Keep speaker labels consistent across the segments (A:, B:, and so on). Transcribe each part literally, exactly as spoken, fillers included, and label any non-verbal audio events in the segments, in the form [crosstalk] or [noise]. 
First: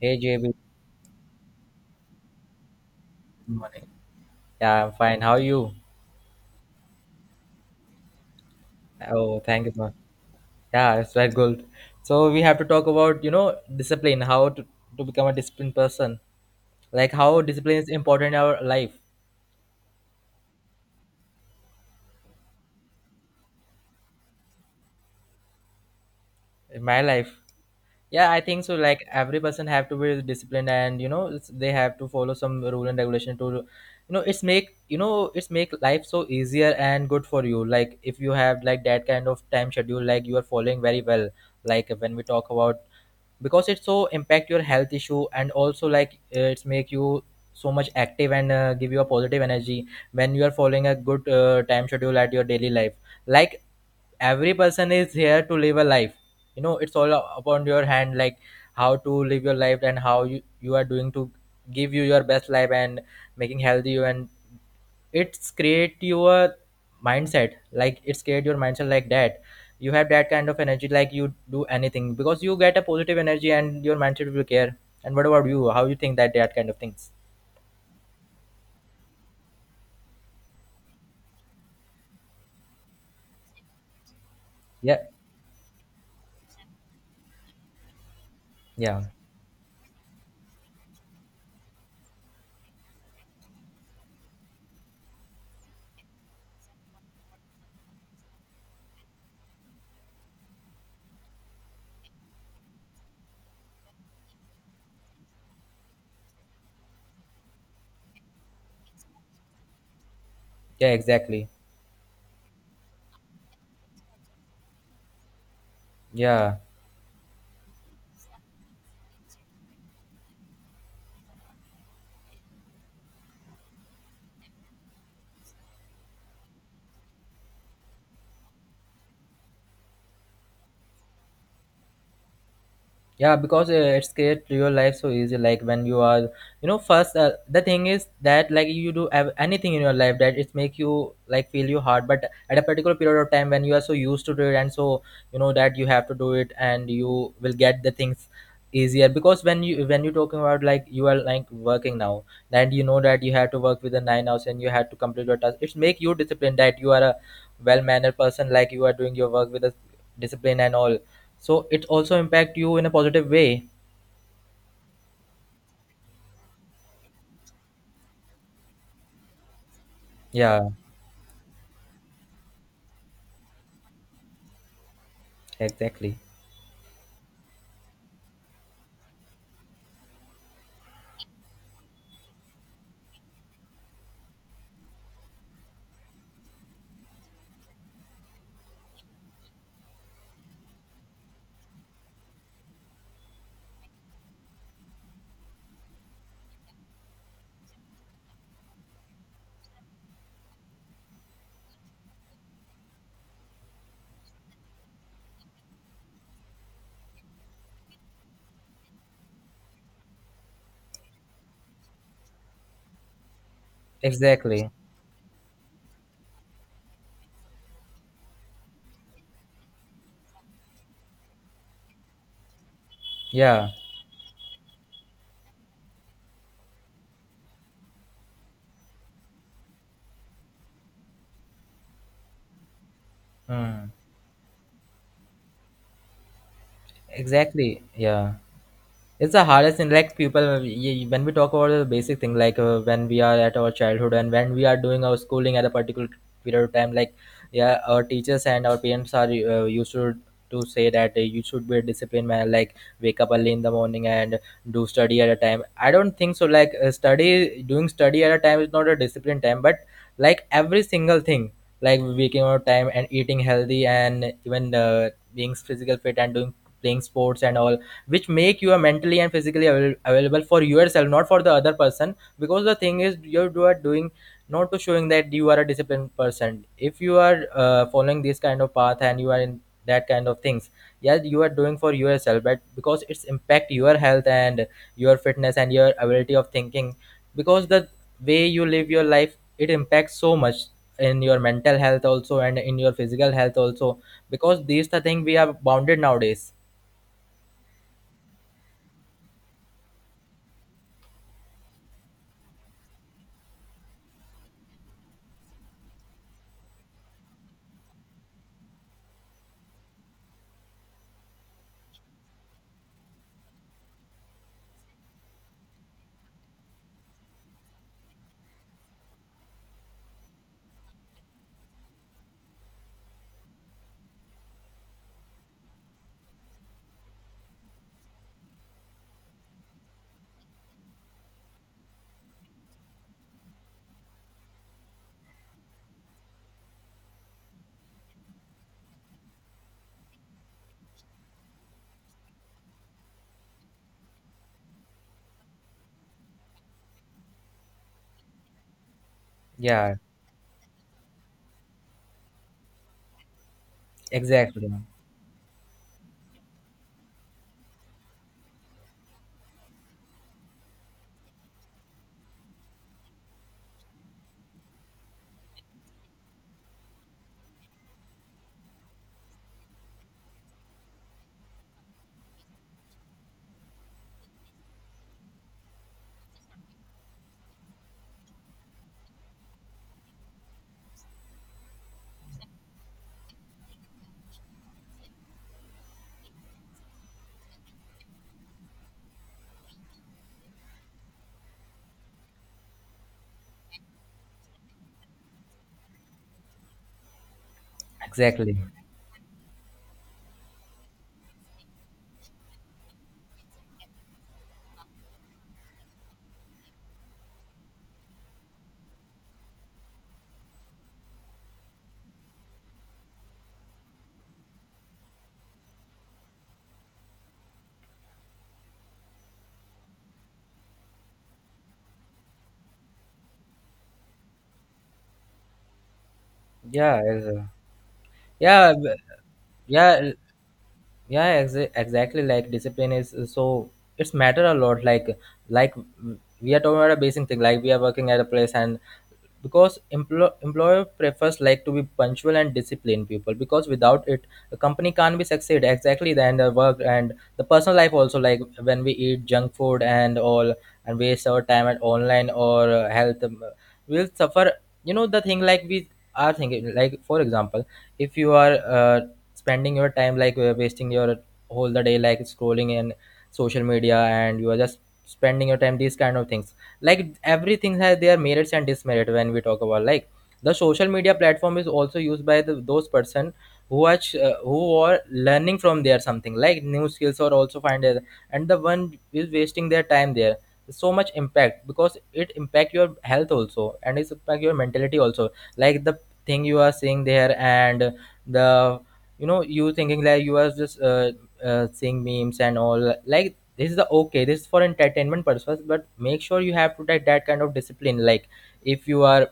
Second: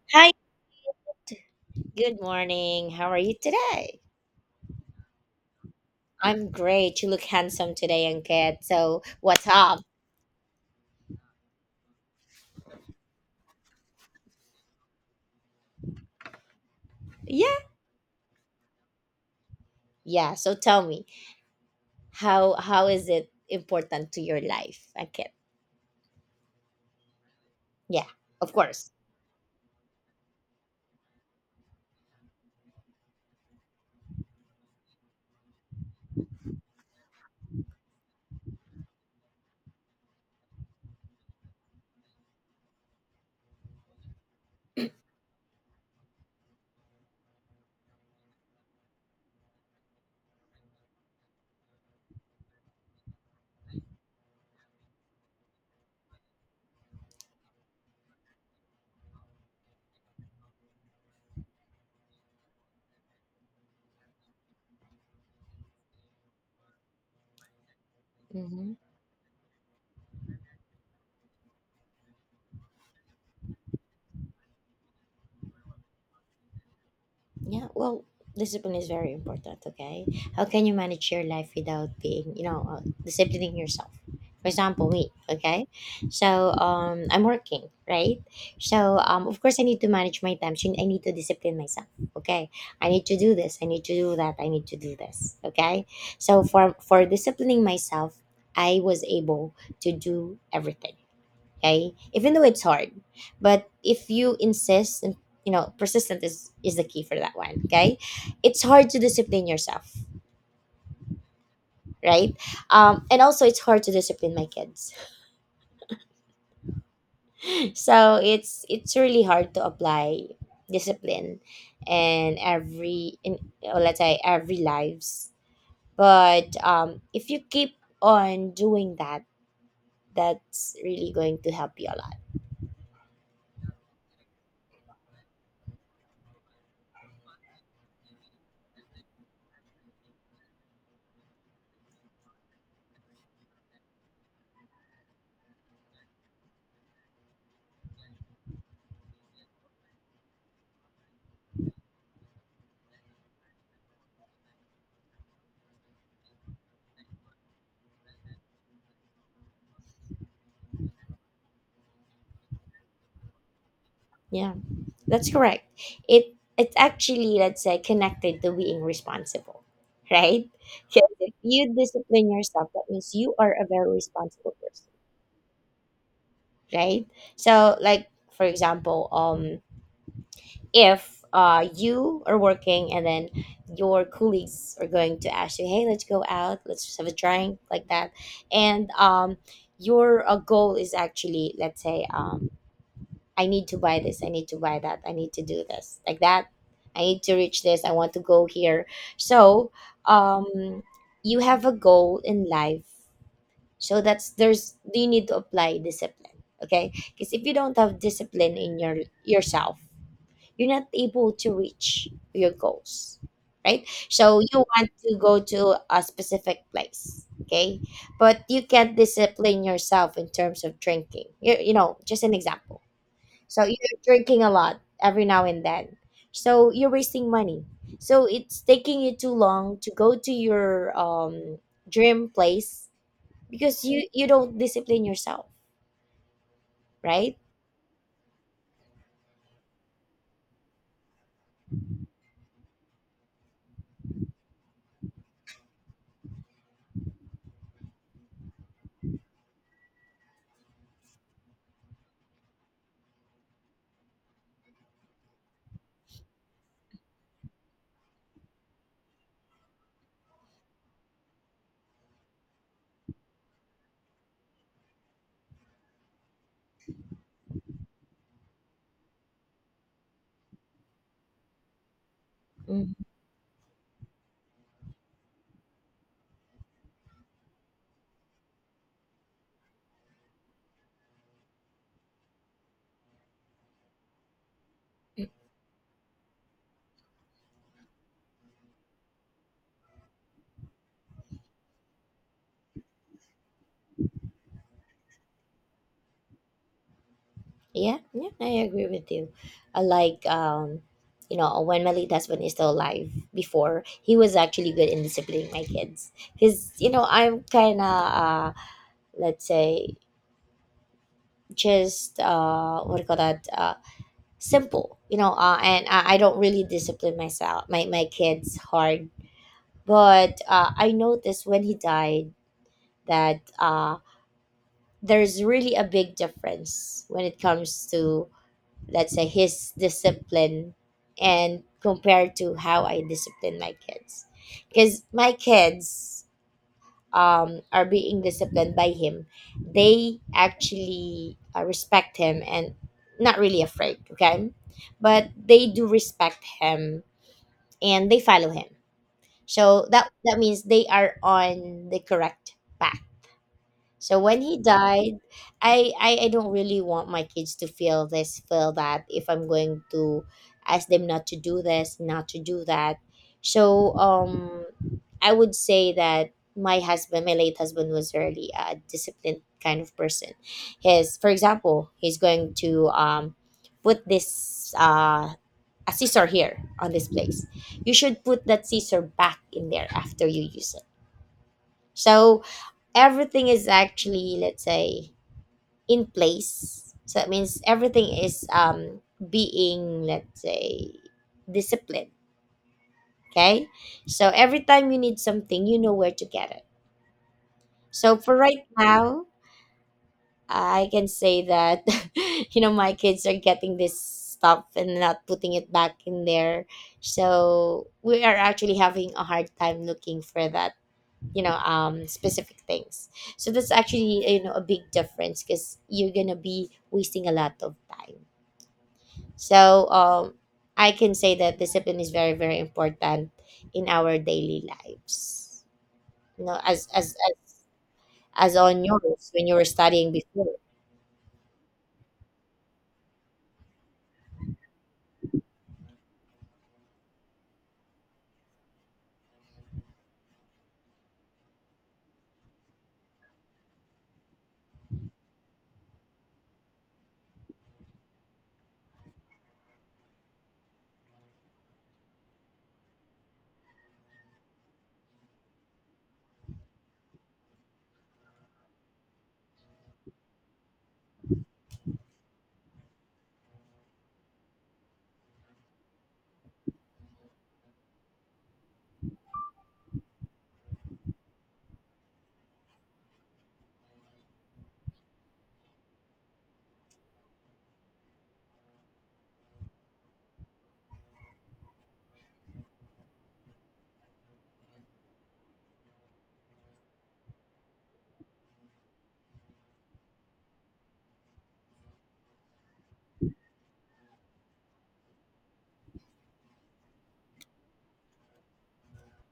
A: Hey
B: Hi,
A: J B, good
B: good morning. How are you
A: morning.
B: today?
A: Yeah, I'm fine. How are you?
B: I'm great. You look handsome today, Ankit. So,
A: Oh,
B: what's
A: thank you
B: up?
A: so much. Yeah, it's very good. So we have to talk about, you know, discipline, how to, to become a disciplined person. Like how
B: Yeah,
A: discipline is important in our life,
B: yeah. So tell me, how how is it important to your life, Ankit?
A: in my life.
B: Yeah,
A: Yeah, I
B: of
A: think so.
B: course.
A: Like every person have to be disciplined, and you know it's, they have to follow some rule and regulation to you know it's make you know it's make life so easier and good for you. Like if you have like that kind of time schedule, like you are following very well. Like when we talk about, because it's so impact your health issue, and also like uh, it's make you so much active and uh, give you a positive energy when you are following a good uh, time schedule at your daily life. Like every person is here to live a life. You know, it's all upon your hand, like how to live your life and how you, you are doing to give you your best life and making healthy you, and it's create your mindset. Like it's create your
B: Mm-hmm.
A: mindset like that you have that kind of energy, like you do anything because you get a positive energy and your mindset will care. And what about you? How you think that that kind of things?
B: Yeah, well, discipline is very important, okay? How can you manage your life without being, you know, uh, disciplining yourself? For example,
A: Yeah,
B: me, okay? So, um, I'm working, right? So,
A: yeah,
B: um, of course, I need to manage my time. So I need to discipline myself, okay? I need to do this. I need to do that. I need to do this, okay? So, for for disciplining myself, I was able to do everything, okay, even though it's hard. But if you insist and, you know, persistent is is the key for that one, okay, it's hard to discipline yourself,
A: yeah, exactly.
B: right? Um and also it's hard to discipline my kids.
A: Yeah,
B: [laughs] So it's it's really hard to apply discipline in every, in, or let's say, every lives. But um if you keep on doing that, that's really going to help you a lot.
A: yeah, because uh, it's create your life so easy. Like when you are, you know, first uh, the thing is that like you do have anything in your life that it make you like feel you hard, but at a particular period of time when you are so used to do it, and so you know that you have to do it, and you will get the things easier. Because when you when you're talking about like you are like working now, and you know that you have to work with the nine hours and you have to complete your task, it's make you disciplined that you are a well-mannered person, like you are doing your work with a discipline and all. So it also impact you in a positive way.
B: Yeah, that's correct. It it's actually, let's say, connected to being responsible, [laughs] right?
A: Yeah,
B: Because if you discipline yourself, that means you are a very responsible person,
A: exactly.
B: right? So, like, for example, um, if uh you are working and then your colleagues are going to ask you, hey, let's go out, let's just have a drink, like that, and um, your uh, goal is actually, let's say, um I need to buy this, I need to buy that, I need to do this, like that. I need to reach this, I want to go here. So, um, you have a goal in life. So that's, there's, you need to apply discipline, okay? Because if you don't have discipline in your, yourself, you're not able to reach your goals, right? So you
A: Exactly.
B: want to go to a specific place, okay? But you can't discipline yourself in terms of drinking. You, you know, just an example. So
A: Yeah.
B: you're drinking a lot every now and then. So you're wasting money. So it's taking you too long to go to your um, dream place because
A: Mm.
B: you you don't discipline yourself, right?
A: Exactly. Yeah. It's the hardest thing. Like people y- y- when we talk about the basic thing, like uh, when we are at our childhood and when we are doing our schooling at a particular period of time, like yeah, our teachers and our parents are uh, used to to say that uh, you should be a disciplined man, like wake up early in the morning and do study at a time. I don't think so like uh, study doing study at a time is not a disciplined time, but like every single thing, like waking up time and eating healthy and even uh, being physical fit and doing playing sports and all, which make you mentally and physically avail- available for yourself, not for the other person. Because the
B: Mm,
A: thing is you do- are doing not to showing that you are a disciplined person. If you are uh, following this kind of path and you are in that kind of things, yes, you are doing for yourself, but because it's impact your health and your fitness and your ability of thinking, because the way you live your life, it impacts so much in your mental health also and in your physical health also, because these the thing we are bounded nowadays.
B: yeah, yeah, I agree with you. I like, um, you know, when my late husband is still alive, before, he was actually good in disciplining my kids. Cause, you know, I'm kind of, uh, let's say, just, uh, what do you call that? Uh, simple, you know, uh, and I, I don't really discipline myself, my, my kids hard, but uh, I noticed when he died that, uh, there's really a big difference when it comes to, let's say, his discipline and compared to how I discipline my kids, because my kids, um, are being disciplined by him, they actually uh, respect him and not really afraid, okay? But they do respect him and they follow him. So
A: Yeah,
B: that that means they are on the correct path. So when he
A: exactly.
B: died, I, I I don't really want my kids to feel this, feel that, if I'm going to ask them not to do this, not to do that. So um I would say that my husband, my late husband, was really a disciplined kind of person. His, for example, he's going to um put this uh a scissor here on this place. You should put that scissor back in there after you use it. So everything is, actually, let's say, in place. So it means everything is, um, being, let's say, disciplined. Okay. So every time you need something, you know where to get it. So for
A: Exactly.
B: right now, I can say that, [laughs] you know, my kids are getting this stuff and not putting it back in there. So we are actually having a hard time looking for that, you know, um, specific things. So that's, actually, you know, a big difference because you're going to be wasting a lot of time. So um, I can say that discipline is very very important in our daily lives. You know, as
A: Yeah.
B: as
A: as
B: as
A: a-
B: as
A: Yeah.
B: on
A: b-
B: yours when you were
A: Yeah.
B: studying
A: l-
B: before.
A: Yeah. Exa- exactly. Like discipline is uh, so it's matter a lot. Like like w- we are talking about a basic thing. Like we are working at a place, and because emplo- employer prefers like to be punctual and disciplined people, because without it a company can't be succeed exactly. Then the work and the personal life also, like when we eat junk food and all and waste our time at online or uh, health um, we'll suffer. You know the thing, like we are thinking, like for example, if you are uh, spending your time like uh, wasting your whole the day like scrolling in social media and you are just spending your time these kind of things, like everything has their merits and demerit. When we talk about like the social media platform is also used by the, those person who are ch- uh, who are learning from there something like new skills or also find it, and the one is wasting their time there, so much impact, because it impact your health also and it's impact your mentality also. Like the thing you are seeing there, and the, you know, you thinking, like you are just uh, uh, seeing memes and all. Like this is the okay, this is for entertainment purpose, but make sure you have to take that kind of discipline. Like if you are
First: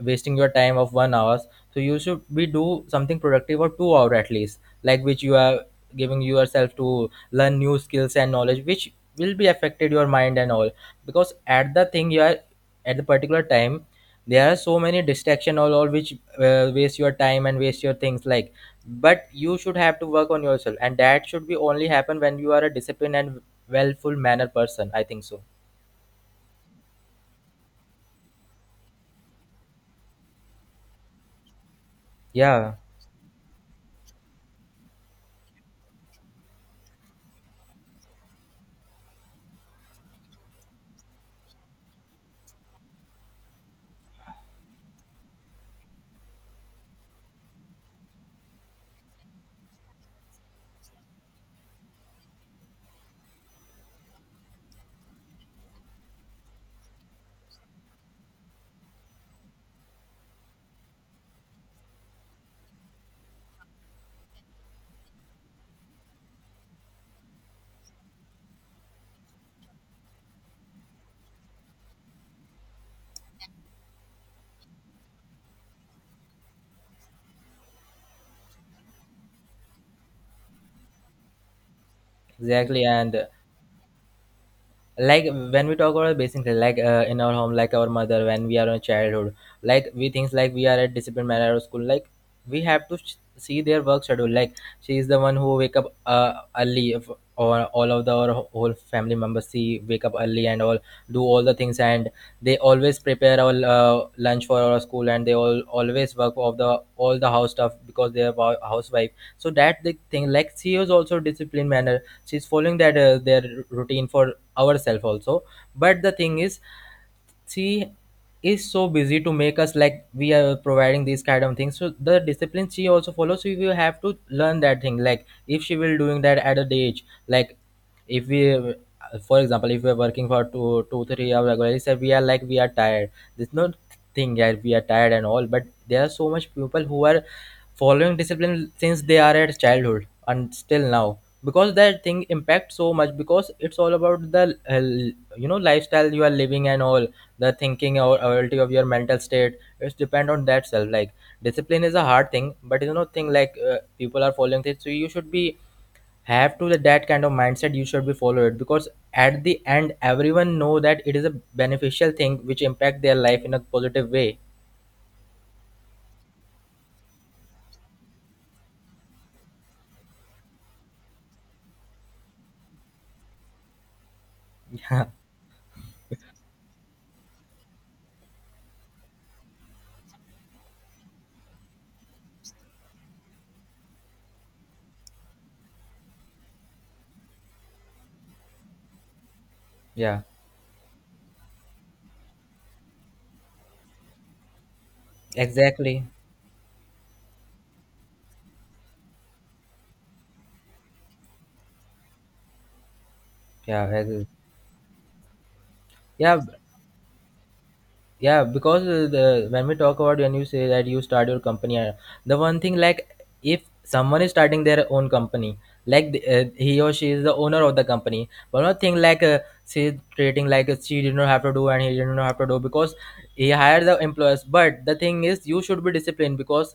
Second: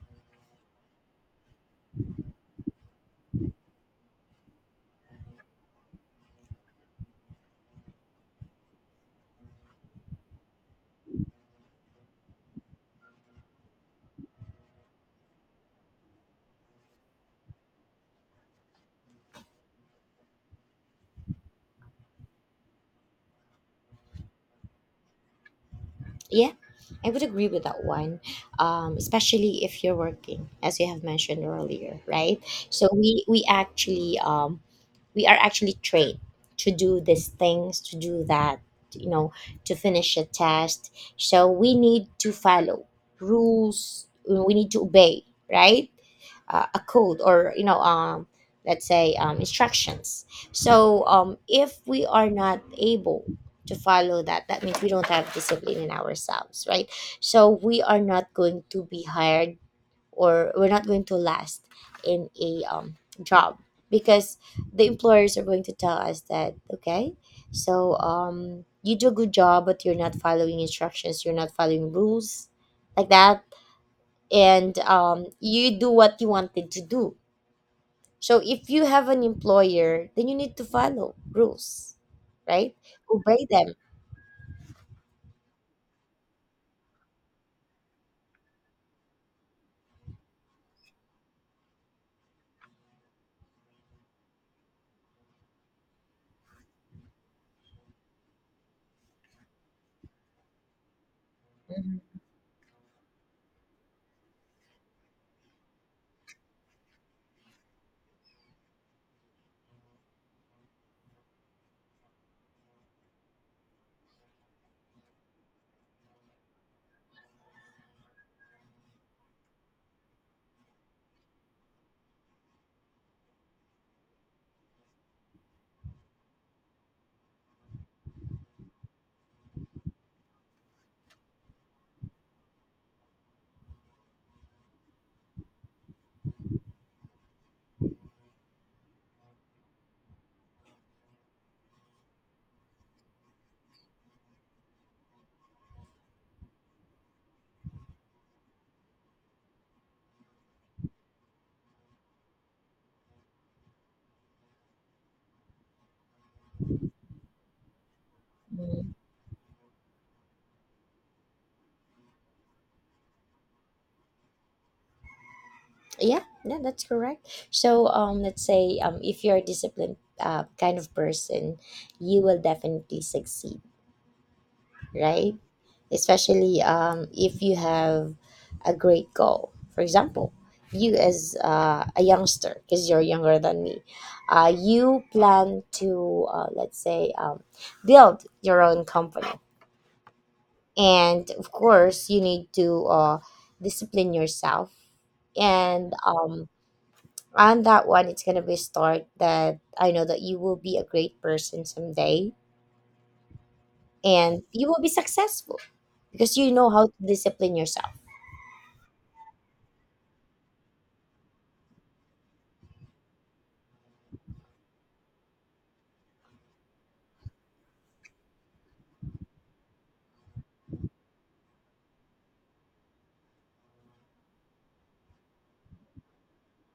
A: wasting your time of one hours, so you should be do something productive for two hour at least, like which you are giving yourself to learn new skills and knowledge, which will be affected your mind and all. Because at the thing you are at the particular time, there are so many distraction all, all which uh, waste your time and waste your things. Like but you should have to work on yourself, and that should be only happen when you are a disciplined and wellful manner person, I think so.
B: Yeah, I would agree with that one. Um, especially if you're working, as you have mentioned earlier, right?
A: Yeah,
B: So we we actually, um we are actually trained to do these things, to do that, you know, to finish a test. So we need to follow rules. We need to obey, right? Uh, a code, or, you know, um, let's say, um, instructions. So, um, if we are not able to follow that, that means we don't have discipline in ourselves, right? So we are not going to be hired, or we're not going to last in a, um, job, because the employers are going to tell us that, okay, so, um, you do a good job, but you're not following instructions, you're not following rules, like that, and, um, you do what you wanted to do. So if you have an employer, then you need to follow rules, right,
A: exactly. And
B: obey
A: like when we talk about basic things, like uh, in our home, like our mother, when we are in childhood, like we things, like we are at discipline manner of school. Like we have to sh- see their work schedule, like she is the one who wake up uh, early if, or all of the our whole family members see wake up early and all, do all the things, and they always prepare our uh, lunch for our school, and they all always work of the all the house stuff because they are wa- housewife. So that the thing like she is also discipline manner, she's following that uh, their routine for ourselves also. But the thing is she is so busy to make us, like we are providing these kind of things, so the discipline she also follows, so we will have to learn that thing, like if she will doing that at a day age. Like if we, for example, if we are working for two two three hours regularly, so we are like we are tired. There's no thing that we are tired and all, but there are so much people who are following discipline since they are at childhood and still now, because that thing impacts so much, because it's all about the uh, you know, lifestyle you are living and all, the thinking or ability of your mental state, it's depend on that self. Like discipline is a hard thing, but you know thing like uh, people are following it, so you should be have to the, that kind of mindset you should be follow it. Because
B: them.
A: at the end, everyone know that it is a beneficial thing which impact their life in a positive way.
B: Yeah, yeah, that's correct. So, um, let's say, um, if you're a disciplined, uh, kind of person, you will definitely succeed, right? Especially um, if you have a great goal. For example, you as, uh, a youngster, because you're younger than me, uh, you plan to, uh, let's say, um, build your own company.
A: [laughs] Yeah,
B: And of course, you need to uh, discipline yourself and,
A: exactly.
B: um, on that one. It's gonna be a start that I know that you will be a great person someday,
A: Yeah, I.
B: and you will be successful because
A: Yeah,
B: you know how to discipline yourself.
A: yeah, because uh, the when we talk about when you say that you start your company, uh, the one thing, like if someone is starting their own company, like the- uh, he or she is the owner of the company. One not thing, like uh, she creating, like uh, she did not have to do and he did not have to do because he hired the employees. But the thing is you should be disciplined, because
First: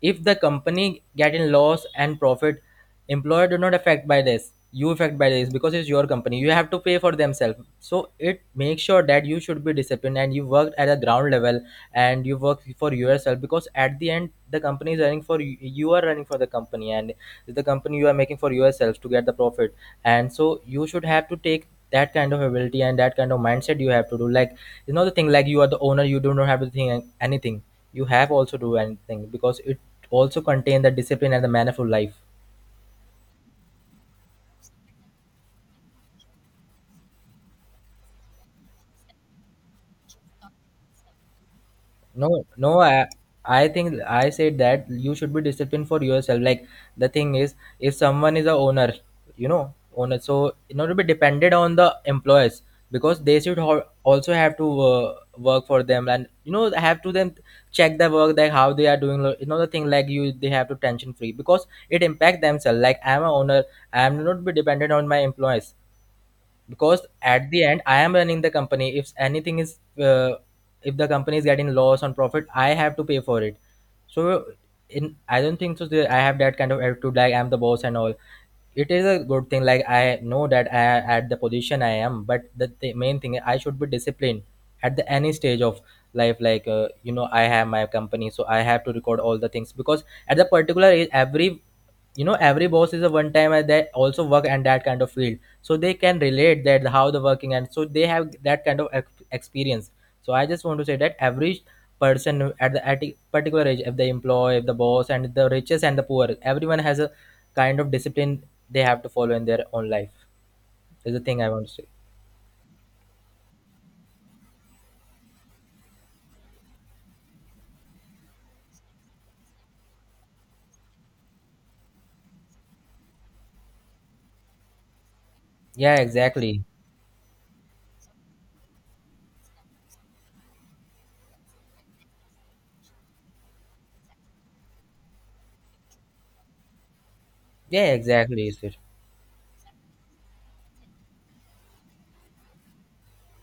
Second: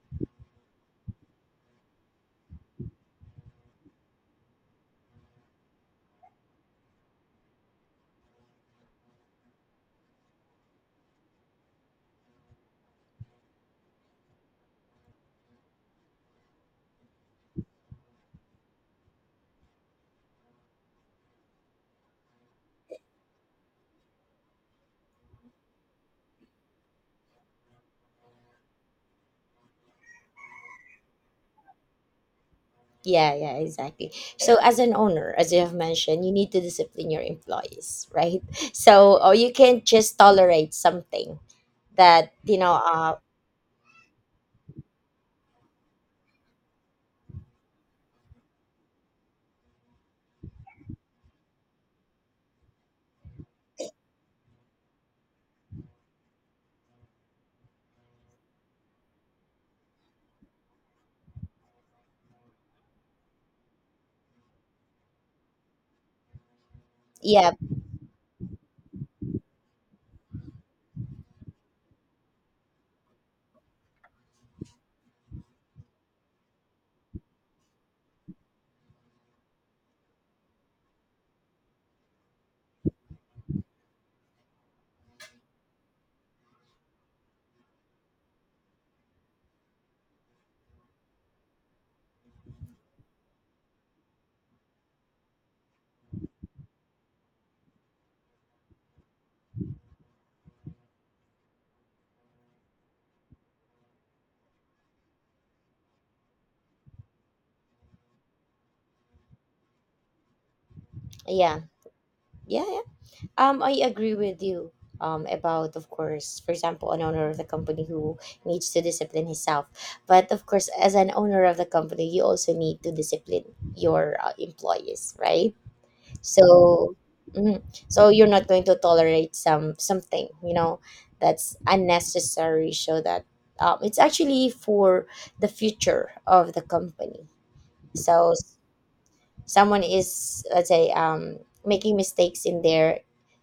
A: if the company getting loss and profit, employer do not affect by this, you affect by this, because it's your company, you have to pay for themselves. So it makes sure that you should be disciplined and you work at a ground level and you work for yourself, because at the end, the company is running for you, you are running for the company, and the company you are making for yourself to get the profit. And so you should have to take that kind of ability and that kind of mindset, you have to do, like you know the thing, like you are the owner, you do not have to think anything, you have also do anything, because it also contain the discipline and the mannerful life.
B: Yeah, yeah, exactly. So as an owner, as you have mentioned, you need to discipline your employees, right? [laughs] So, or you can't just tolerate something
A: No,
B: that you know.
A: no, I,
B: Uh,
A: I think I said that you should be disciplined for yourself. Like the thing is, if someone is a owner, you know, owner, so in order to be dependent on the employers, because they should ho- also have to uh, work for them, and you know have to them check the work, like how they are doing. You know the thing like you, they have to tension free, because it impact themselves. Like I'm a owner, I'm not be dependent on my employees, because at
B: yeah,
A: the end, I am running the company. If anything is uh, if the company is getting loss on profit, I have to pay for it. So in, I don't think so that I have that kind of attitude, like I'm the boss and all. It is a good thing, like I know that I at the position I am, but the th- main thing, I should be disciplined at the any stage of life. Like uh, you know, I have my company, so I have to record all the things, because at the particular age, every, you know, every boss is a one time and they also work and that kind of field, so they can relate that how the working and so they have that kind of ex- experience. So I just want to say that average person at the at a particular age, if the employee, if the boss and the richest and the poor, everyone has a kind of discipline they have to follow in their own life, is the thing I
B: yeah,
A: want to say.
B: yeah, yeah. Um, I agree with you. Um, about, of course, for example, an owner of the company who needs to discipline himself. But of course, as an owner of the company, you also need to discipline your uh, employees, right?
A: Yeah, exactly.
B: So, mhm. So you're not going to tolerate some, something, you know, that's unnecessary. So that, um, it's actually for the future of the company.
A: Yeah,
B: So,
A: exactly, sir.
B: someone is, let's say, um making mistakes in there,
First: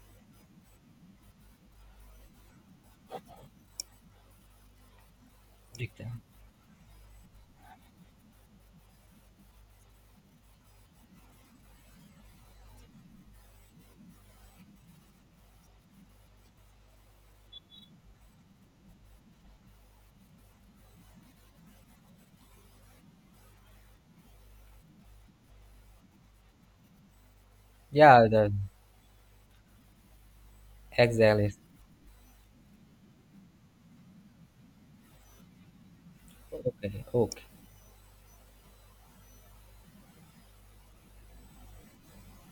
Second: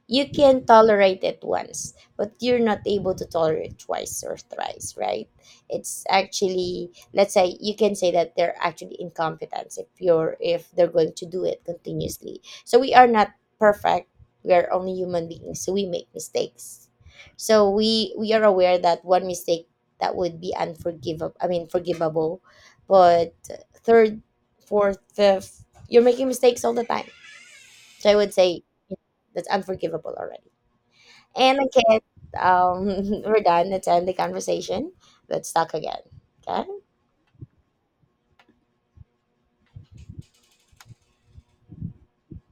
B: you can tolerate it once, but you're not able to tolerate twice or thrice, right? It's actually, let's say, you can say that they're actually incompetence. If you're, if they're going to do it continuously, so we are not perfect, we are only human beings, so we make mistakes. So we we are aware that one mistake, that would be unforgivable, I mean forgivable, but third, fourth, fifth, you're making mistakes all the time. So I
A: yeah
B: would
A: the,
B: say that's unforgivable already.
A: exactly.
B: And again, um, [laughs] we're done. Let's end the conversation. Let's talk again. Okay.
A: Okay, okay.